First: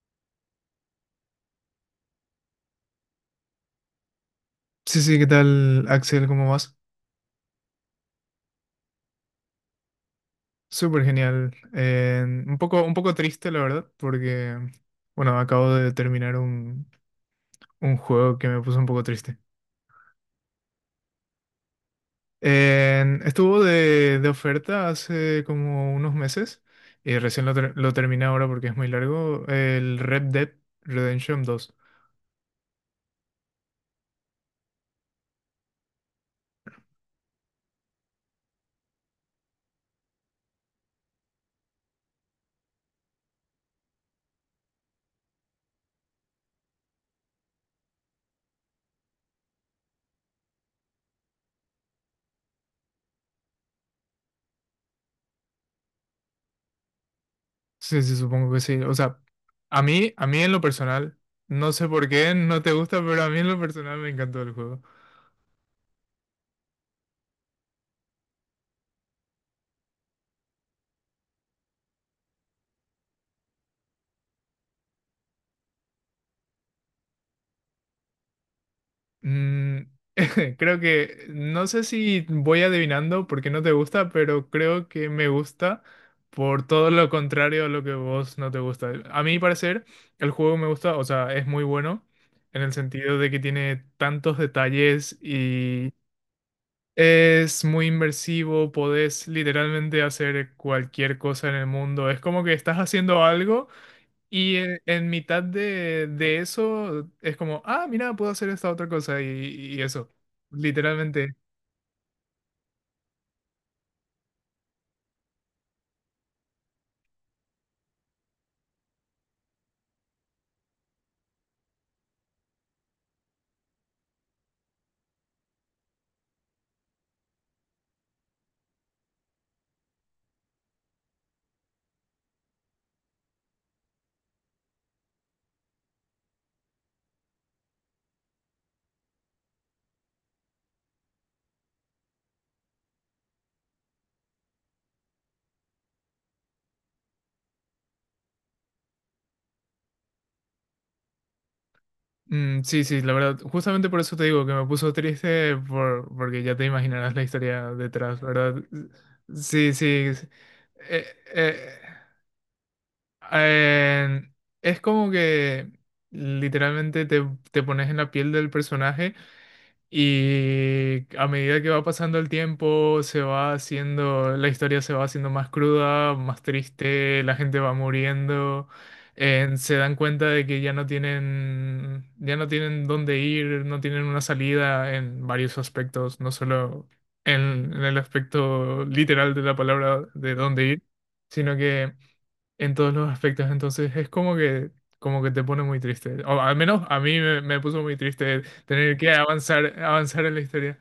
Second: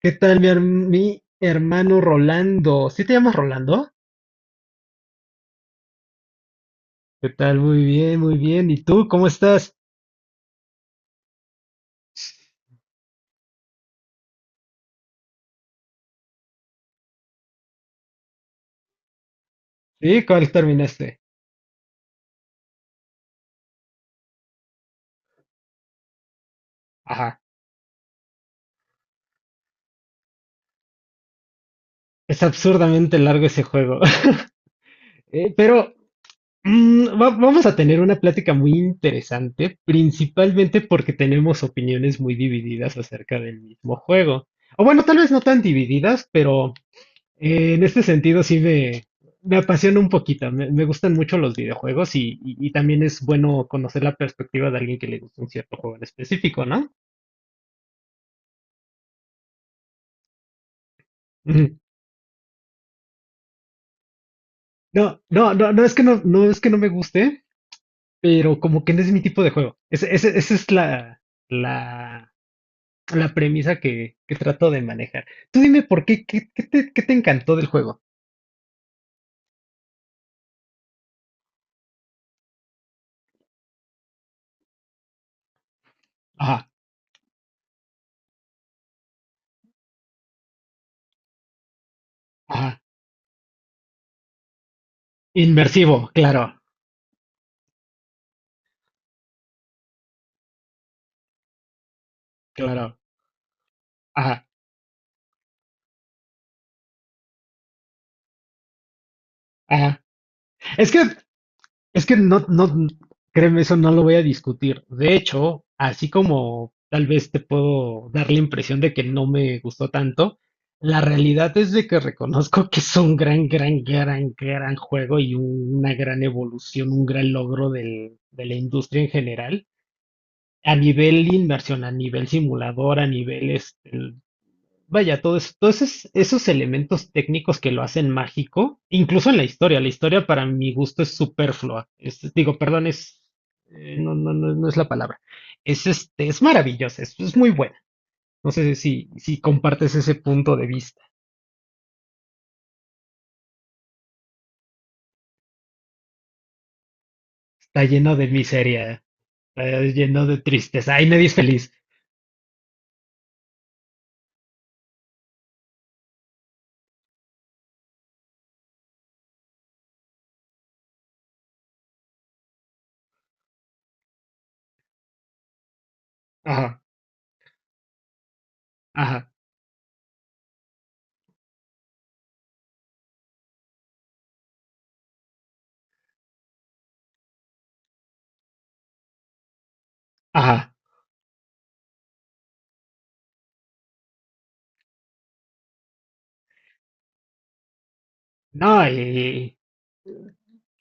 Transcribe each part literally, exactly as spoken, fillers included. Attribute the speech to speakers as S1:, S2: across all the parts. S1: ¿Qué tal mi, her- mi hermano Rolando? ¿Sí te llamas Rolando?
S2: Sí, sí, ¿qué tal, Axel? ¿Cómo vas?
S1: ¿Qué tal? Muy bien, muy bien. ¿Y tú cómo estás?
S2: Súper genial. Eh, un poco, un poco triste, la verdad, porque, bueno, acabo de terminar un, un juego que me puso un poco triste.
S1: ¿Sí? ¿Cuál terminaste?
S2: Eh, estuvo de, de oferta hace como unos meses y
S1: Ajá.
S2: recién lo, ter- lo terminé ahora porque es muy largo, el Red Dead Redemption dos.
S1: Es absurdamente largo ese juego. Eh, pero mm, va- vamos a tener una plática muy interesante, principalmente porque tenemos opiniones muy divididas acerca del mismo juego. O bueno, tal vez no tan divididas, pero Eh, en este sentido, sí me, me apasiona un poquito. Me, me gustan mucho los videojuegos y, y- y también es bueno conocer la perspectiva de alguien que le gusta un cierto juego en específico, ¿no?
S2: Sí, sí, supongo que sí. O sea, a mí, a mí en lo personal, no
S1: Ujú.
S2: sé por qué no te gusta, pero a mí en lo personal me encantó el juego.
S1: No, no, no, no es que no, no es que no me guste, pero como que no es mi tipo de juego. Ese- ese- Esa es la, la, la premisa que, que trato de manejar. Tú dime por qué, qué, qué te, qué te encantó del juego.
S2: Mm, Creo que no sé si voy adivinando porque no te gusta, pero creo que me gusta por
S1: Ajá,
S2: todo lo contrario a lo que vos no te gusta. A mi parecer, el juego me gusta, o sea, es muy bueno en el
S1: ajá.
S2: sentido de que tiene tantos detalles y
S1: Inmersivo, claro,
S2: es muy inmersivo, podés literalmente hacer cualquier cosa en el mundo. Es como que estás
S1: claro.
S2: haciendo algo.
S1: Ajá,
S2: Y en, en mitad de, de eso es como, ah, mira, puedo hacer esta otra cosa y, y
S1: ajá.
S2: eso.
S1: Es que
S2: Literalmente.
S1: Es que no, no, créeme, eso no lo voy a discutir. De hecho, así como tal vez te puedo dar la impresión de que no me gustó tanto, la realidad es de que reconozco que es un gran, gran, gran, gran juego y un- una gran evolución, un gran logro del- de la industria en general, a nivel inmersión, a nivel simulador, a nivel este, vaya, todos, todos esos, esos elementos técnicos que lo hacen mágico, incluso en la historia. La historia para mi gusto es superflua. Es- digo, perdón, es, eh, no, no, no, no es la palabra. Es este, es maravillosa, es, es muy buena. No sé si, si compartes ese punto de vista.
S2: Mm, sí, sí, la verdad. Justamente por eso te digo que me puso triste por, porque ya te imaginarás la historia
S1: Está lleno
S2: detrás,
S1: de
S2: ¿verdad?
S1: miseria,
S2: Sí,
S1: está
S2: sí,
S1: lleno
S2: sí.
S1: de tristeza.
S2: Eh,
S1: Ay, nadie es
S2: eh,
S1: feliz.
S2: eh, es como que literalmente te, te pones en la piel del personaje. Y a medida que va pasando el tiempo, se va haciendo, la historia se va haciendo más cruda, más
S1: Ajá,
S2: triste, la gente va muriendo,
S1: ajá,
S2: eh, se dan cuenta de que ya no tienen, ya no tienen dónde ir, no tienen una salida en varios aspectos, no solo en, en el aspecto literal de la palabra de dónde
S1: ajá.
S2: ir, sino que en todos los aspectos. Entonces es como que, como que te pone muy triste. O al menos a mí me, me puso muy triste
S1: No,
S2: tener que
S1: y,
S2: avanzar, avanzar en la historia.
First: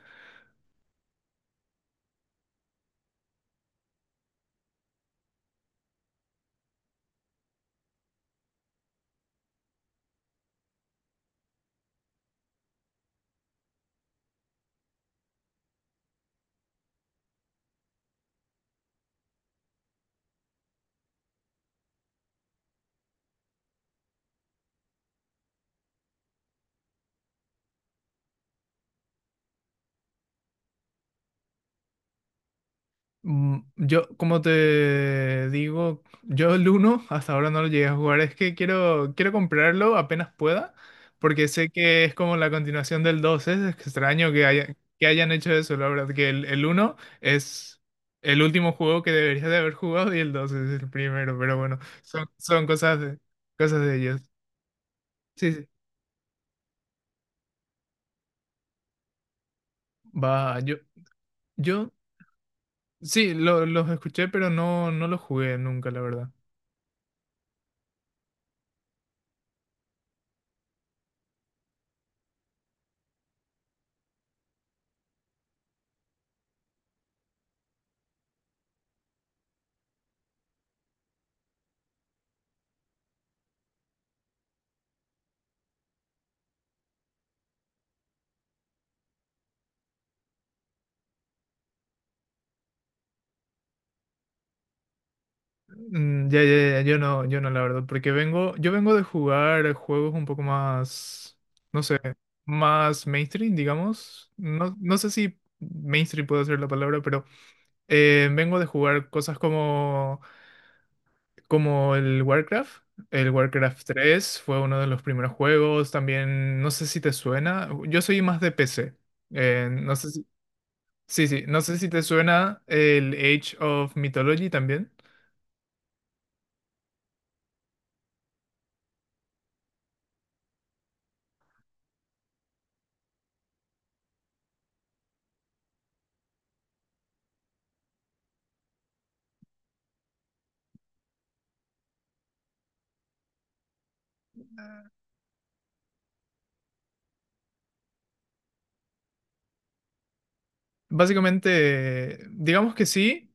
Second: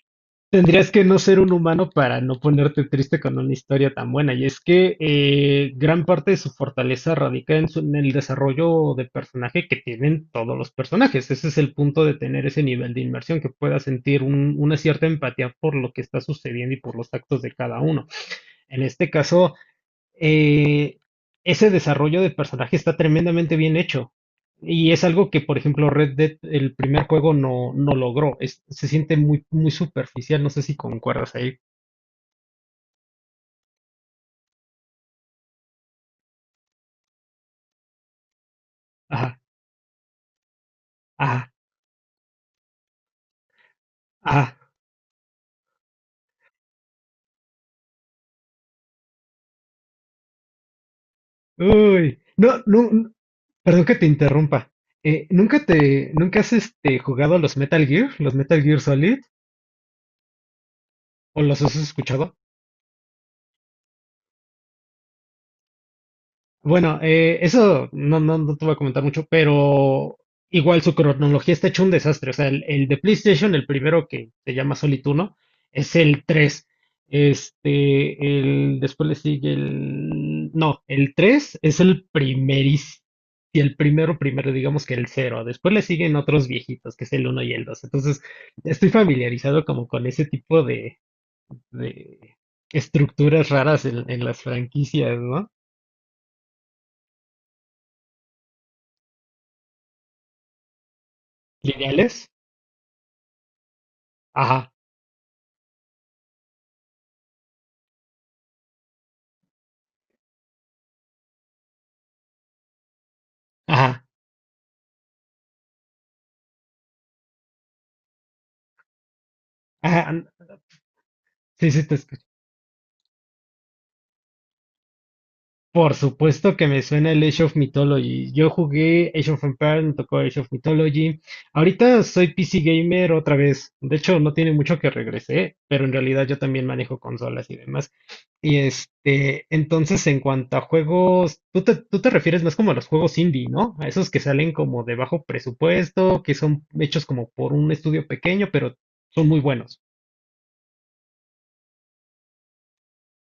S1: Tendrías que no ser un humano para no ponerte triste con una historia tan buena. Y es que eh, gran parte de su fortaleza radica en, su- en el desarrollo de personaje que tienen todos los personajes. Ese es el punto de tener ese nivel de inmersión, que puedas sentir un- una cierta empatía por lo que está sucediendo y por los actos de cada uno. En este caso, eh, ese desarrollo de personaje está tremendamente bien hecho. Y es algo que, por ejemplo, Red Dead, el primer juego, no, no logró. Es- se siente muy, muy superficial. No sé si concuerdas ahí.
S2: Mm, Yo, como te digo, yo el uno hasta ahora no lo llegué a jugar. Es que quiero, quiero
S1: Ajá,
S2: comprarlo apenas pueda, porque
S1: ajá,
S2: sé que es como la continuación del dos. Es extraño que
S1: ajá.
S2: haya, que hayan hecho eso, la verdad, que el, el uno es el último juego que deberías de haber jugado y el dos es el primero, pero bueno,
S1: Uy.
S2: son,
S1: No,
S2: son
S1: no,
S2: cosas
S1: n-
S2: de, cosas
S1: perdón que
S2: de
S1: te
S2: ellos.
S1: interrumpa. Eh,
S2: Sí,
S1: ¿nunca
S2: sí.
S1: te, nunca has este, jugado a los Metal Gear, los Metal Gear Solid?
S2: Va, yo,
S1: ¿O los has
S2: yo,
S1: escuchado?
S2: sí, lo- los escuché, pero no, no los jugué nunca, la verdad.
S1: Bueno, eh, eso no, no, no te voy a comentar mucho, pero igual su cronología está hecho un desastre. O sea, el, el de PlayStation, el primero que se llama Solituno, es el tres. Este, el, después le sigue el... No, el tres es el primeris, y el primero, primero, digamos que el cero. Después le siguen otros viejitos, que es el uno y el dos. Entonces, estoy familiarizado como con ese tipo de, de estructuras raras en, en las franquicias, ¿no?
S2: Mm, ya, ya, ya, yo no, yo no, la verdad, porque vengo, yo vengo de jugar juegos un poco más, no sé,
S1: Lineales.
S2: más mainstream, digamos.
S1: Ajá,
S2: No, no sé si mainstream puedo ser la palabra, pero eh, vengo de jugar cosas como, como el Warcraft. El Warcraft
S1: ajá,
S2: tres fue uno de los primeros juegos, también, no sé si te suena, yo soy más de P C. Eh, no
S1: ajá.
S2: sé
S1: n-
S2: si, Sí, sí, no
S1: Sí,
S2: sé
S1: sí,
S2: si
S1: te
S2: te
S1: escucho.
S2: suena el Age of Mythology también.
S1: Por supuesto que me suena el Age of Mythology. Yo jugué Age of Empires, me tocó Age of Mythology. Ahorita soy P C gamer otra vez. De hecho, no tiene mucho que regresé, pero en realidad yo también manejo consolas y demás. Y este, entonces en cuanto a juegos, tú te, tú te refieres más como a los juegos indie, ¿no? A esos que salen como de bajo presupuesto, que son hechos como por un estudio pequeño, pero son muy buenos.
S2: Básicamente, digamos que sí,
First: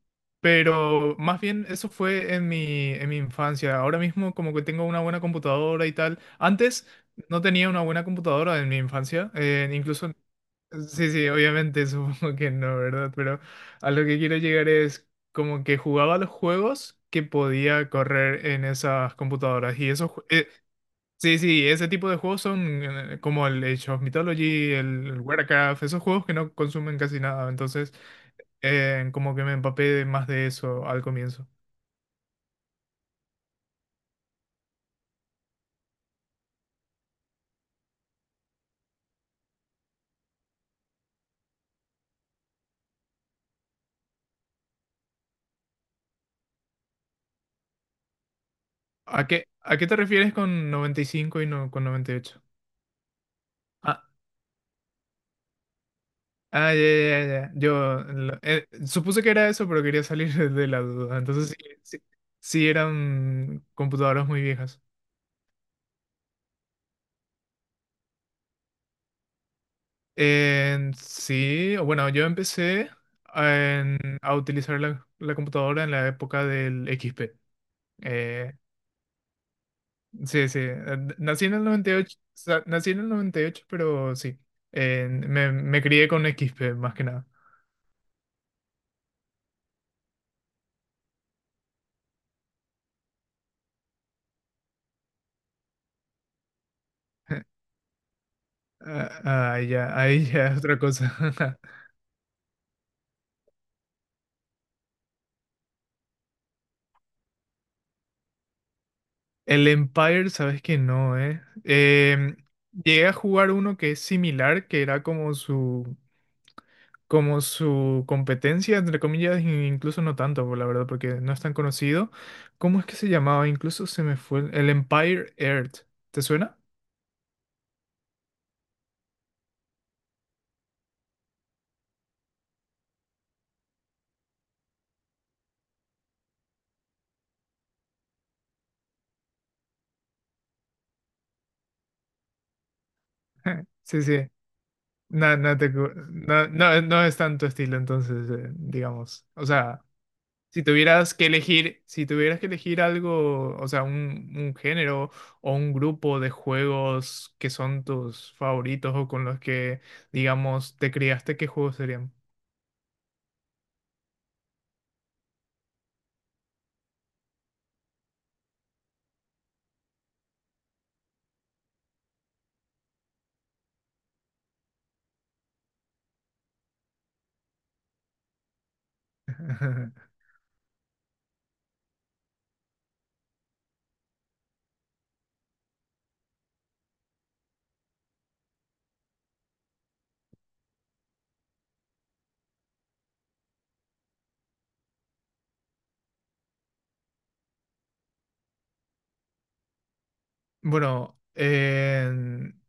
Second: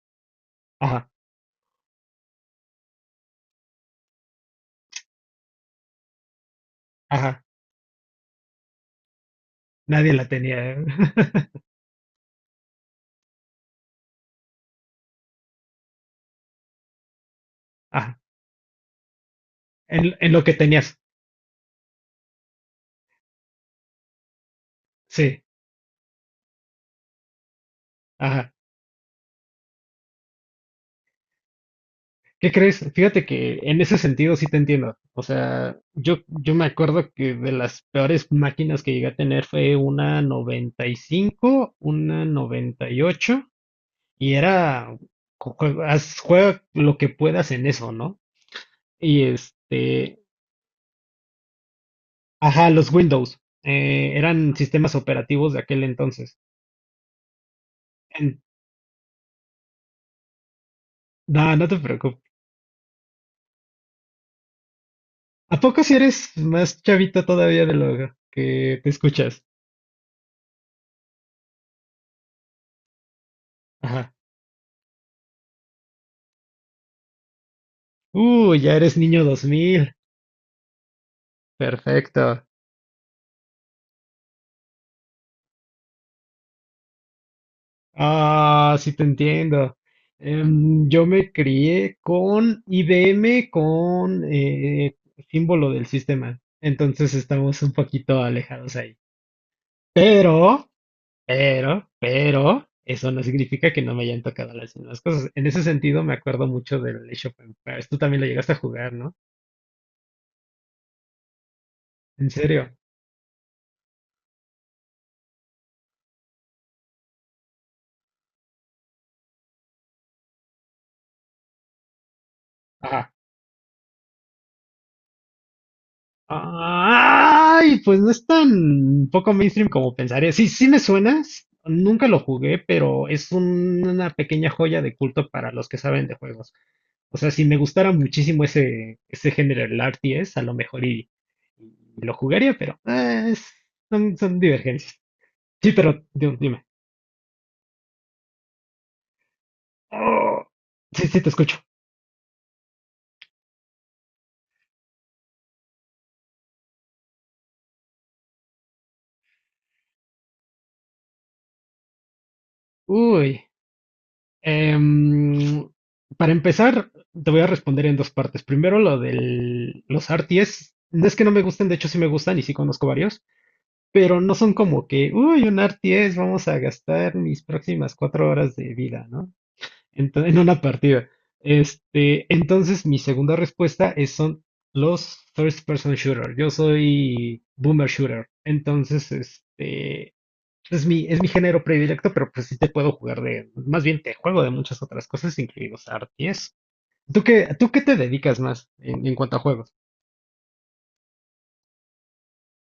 S1: Ajá,
S2: pero más bien eso fue en mi, en mi infancia. Ahora mismo como que tengo una buena computadora y tal. Antes no
S1: ajá.
S2: tenía una buena computadora en mi infancia. Eh,
S1: Nadie
S2: incluso,
S1: la tenía.
S2: sí, sí, obviamente supongo que no, ¿verdad? Pero a lo que quiero llegar es como que jugaba los juegos que podía
S1: Ajá,
S2: correr en esas computadoras. Y esos,
S1: en,
S2: ju-
S1: en lo
S2: eh,
S1: que tenías.
S2: Sí, sí, ese tipo de juegos son eh, como el Age of Mythology, el
S1: Sí,
S2: Warcraft, esos juegos que no consumen casi nada, entonces
S1: ajá.
S2: eh, como que me empapé de más de eso al comienzo.
S1: ¿Qué crees? Fíjate que en ese sentido sí te entiendo. O sea, yo, yo me acuerdo que de las peores máquinas que llegué a tener fue una noventa y cinco, una noventa y ocho, y ocho, y era, co- jue- haz- juega lo que puedas en eso, ¿no? Y
S2: ¿A qué, a qué te
S1: este,
S2: refieres con noventa y cinco y no con noventa y ocho?
S1: ajá, los Windows,
S2: Ah,
S1: eh, eran sistemas operativos de aquel entonces.
S2: ah, ya, ya, ya, ya. Yo lo-
S1: En-
S2: eh, supuse que era eso, pero quería salir de la duda. Entonces
S1: no,
S2: sí,
S1: no te
S2: sí,
S1: preocupes.
S2: sí eran computadoras muy viejas.
S1: ¿A poco si eres más chavita todavía de lo que te escuchas?
S2: En sí, o bueno, yo empecé a,
S1: Ajá.
S2: en- a utilizar la, la computadora en la época del X P.
S1: Uh,
S2: Eh,
S1: ya eres niño dos mil.
S2: sí, sí, eh, nací en el noventa y ocho, o
S1: Perfecto.
S2: sea, nací en el noventa y ocho, pero sí, en- me, me crié con x XP más que nada.
S1: Ah, sí te entiendo. Em, yo me crié con I B M con eh, símbolo del sistema. Entonces estamos un poquito alejados ahí.
S2: Ah, ah, ya, ahí ya es
S1: Pero,
S2: otra cosa.
S1: pero, pero, eso no significa que no me hayan tocado las mismas cosas. En ese sentido, me acuerdo mucho del Age of Empires. Tú también lo llegaste a jugar, ¿no?
S2: El Empire, sabes que no, ¿eh?
S1: En
S2: Em,
S1: serio.
S2: llegué a jugar uno que es similar, que era como su... como su competencia, entre comillas, e incluso no tanto, por la verdad, porque no es tan conocido. ¿Cómo es que se llamaba? Incluso se me fue el el Empire Earth. ¿Te suena?
S1: Ay, pues no es tan poco mainstream como pensaría. Sí, sí me suena. s- Nunca lo jugué, pero es un- una pequeña joya de culto para los que saben de juegos. O sea, si me gustara muchísimo ese, ese género, el R T S, a lo mejor y, y lo jugaría, pero eh, es-
S2: Sí,
S1: son,
S2: sí.
S1: son divergencias.
S2: No, no,
S1: Sí,
S2: te cu-
S1: pero di-
S2: no,
S1: dime.
S2: no, no es tanto estilo, entonces, eh, digamos. O sea,
S1: Oh,
S2: si
S1: sí,
S2: tuvieras
S1: sí,
S2: que
S1: te escucho.
S2: elegir, si tuvieras que elegir algo, o sea, un, un género o un grupo de juegos que son tus favoritos o con los que, digamos, te criaste, ¿qué juegos serían?
S1: Uy. Em, para empezar, te voy a responder en dos partes. Primero, lo de los R T S. No es que no me gusten, de hecho sí me gustan y sí conozco varios, pero no son como que, uy, un R T S, vamos a gastar mis próximas cuatro horas de vida, ¿no? Ento- en una partida. Este, entonces, mi segunda respuesta es, son los first person shooter. Yo soy boomer shooter. Entonces, este, es mi, es mi género predilecto, pero pues sí te puedo jugar de, más bien te juego de muchas otras cosas, incluidos arties. ¿Tú qué, tú qué te dedicas más en, en cuanto a juegos?
S2: Bueno, eh,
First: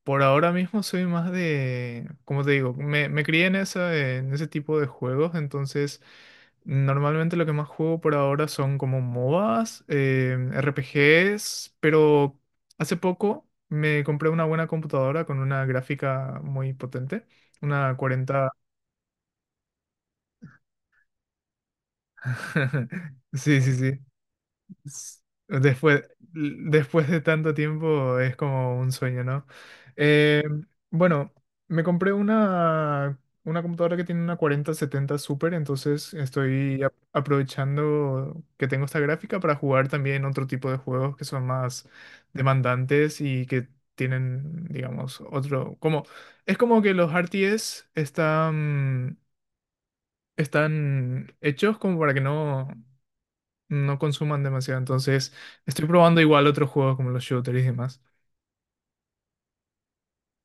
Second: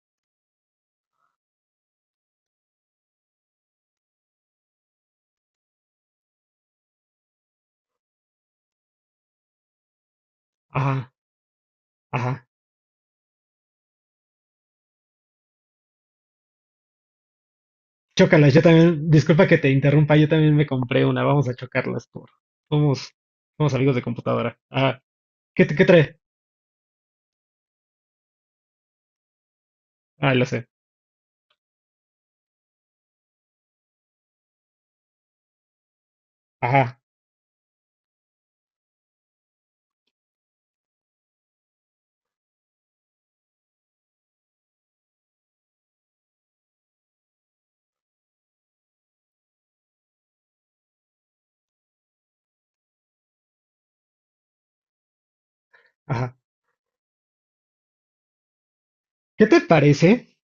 S2: por ahora mismo soy más de, como te digo, me, me crié en esa, en ese tipo de juegos, entonces normalmente lo que más juego por ahora son como MOBAs, eh,
S1: Ajá,
S2: R P Gs, pero
S1: ajá.
S2: hace poco me compré una buena computadora con una gráfica muy potente, una cuarenta,
S1: Chócalas, yo también, disculpa que te interrumpa, yo también me compré una, vamos a chocarlas por. Somos,
S2: Sí,
S1: somos
S2: sí,
S1: amigos
S2: sí.
S1: de computadora. Ajá.
S2: s-
S1: ¿Qué, te- qué
S2: Después,
S1: trae?
S2: después de tanto tiempo es como un sueño, ¿no?
S1: Ah,
S2: Eh,
S1: lo sé.
S2: bueno, me compré una, una computadora que tiene una cuarenta setenta Super, entonces estoy ap-
S1: Ajá,
S2: aprovechando que tengo esta gráfica para jugar también otro tipo de juegos que son más demandantes y que tienen, digamos, otro... como, es como que los R T S están, están hechos como para que no no consuman demasiado. Entonces, estoy probando
S1: ajá.
S2: igual otros juegos como los shooters y demás.
S1: ¿Qué te parece?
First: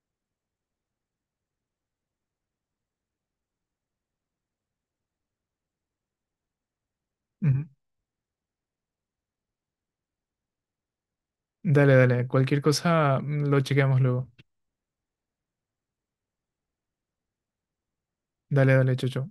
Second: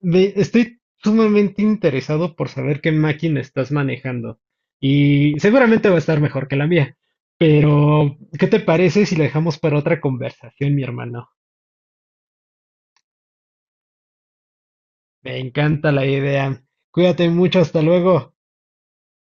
S1: Ve, estoy sumamente interesado por saber qué máquina estás manejando. Y seguramente va a estar mejor que la mía.
S2: Ujú.
S1: Pero, ¿qué te parece si la dejamos para otra conversación, mi hermano?
S2: Dale, dale. Cualquier cosa, mm, lo chequeamos luego.
S1: Me encanta la idea. Cuídate mucho, hasta luego.
S2: Dale, dale, Chocho.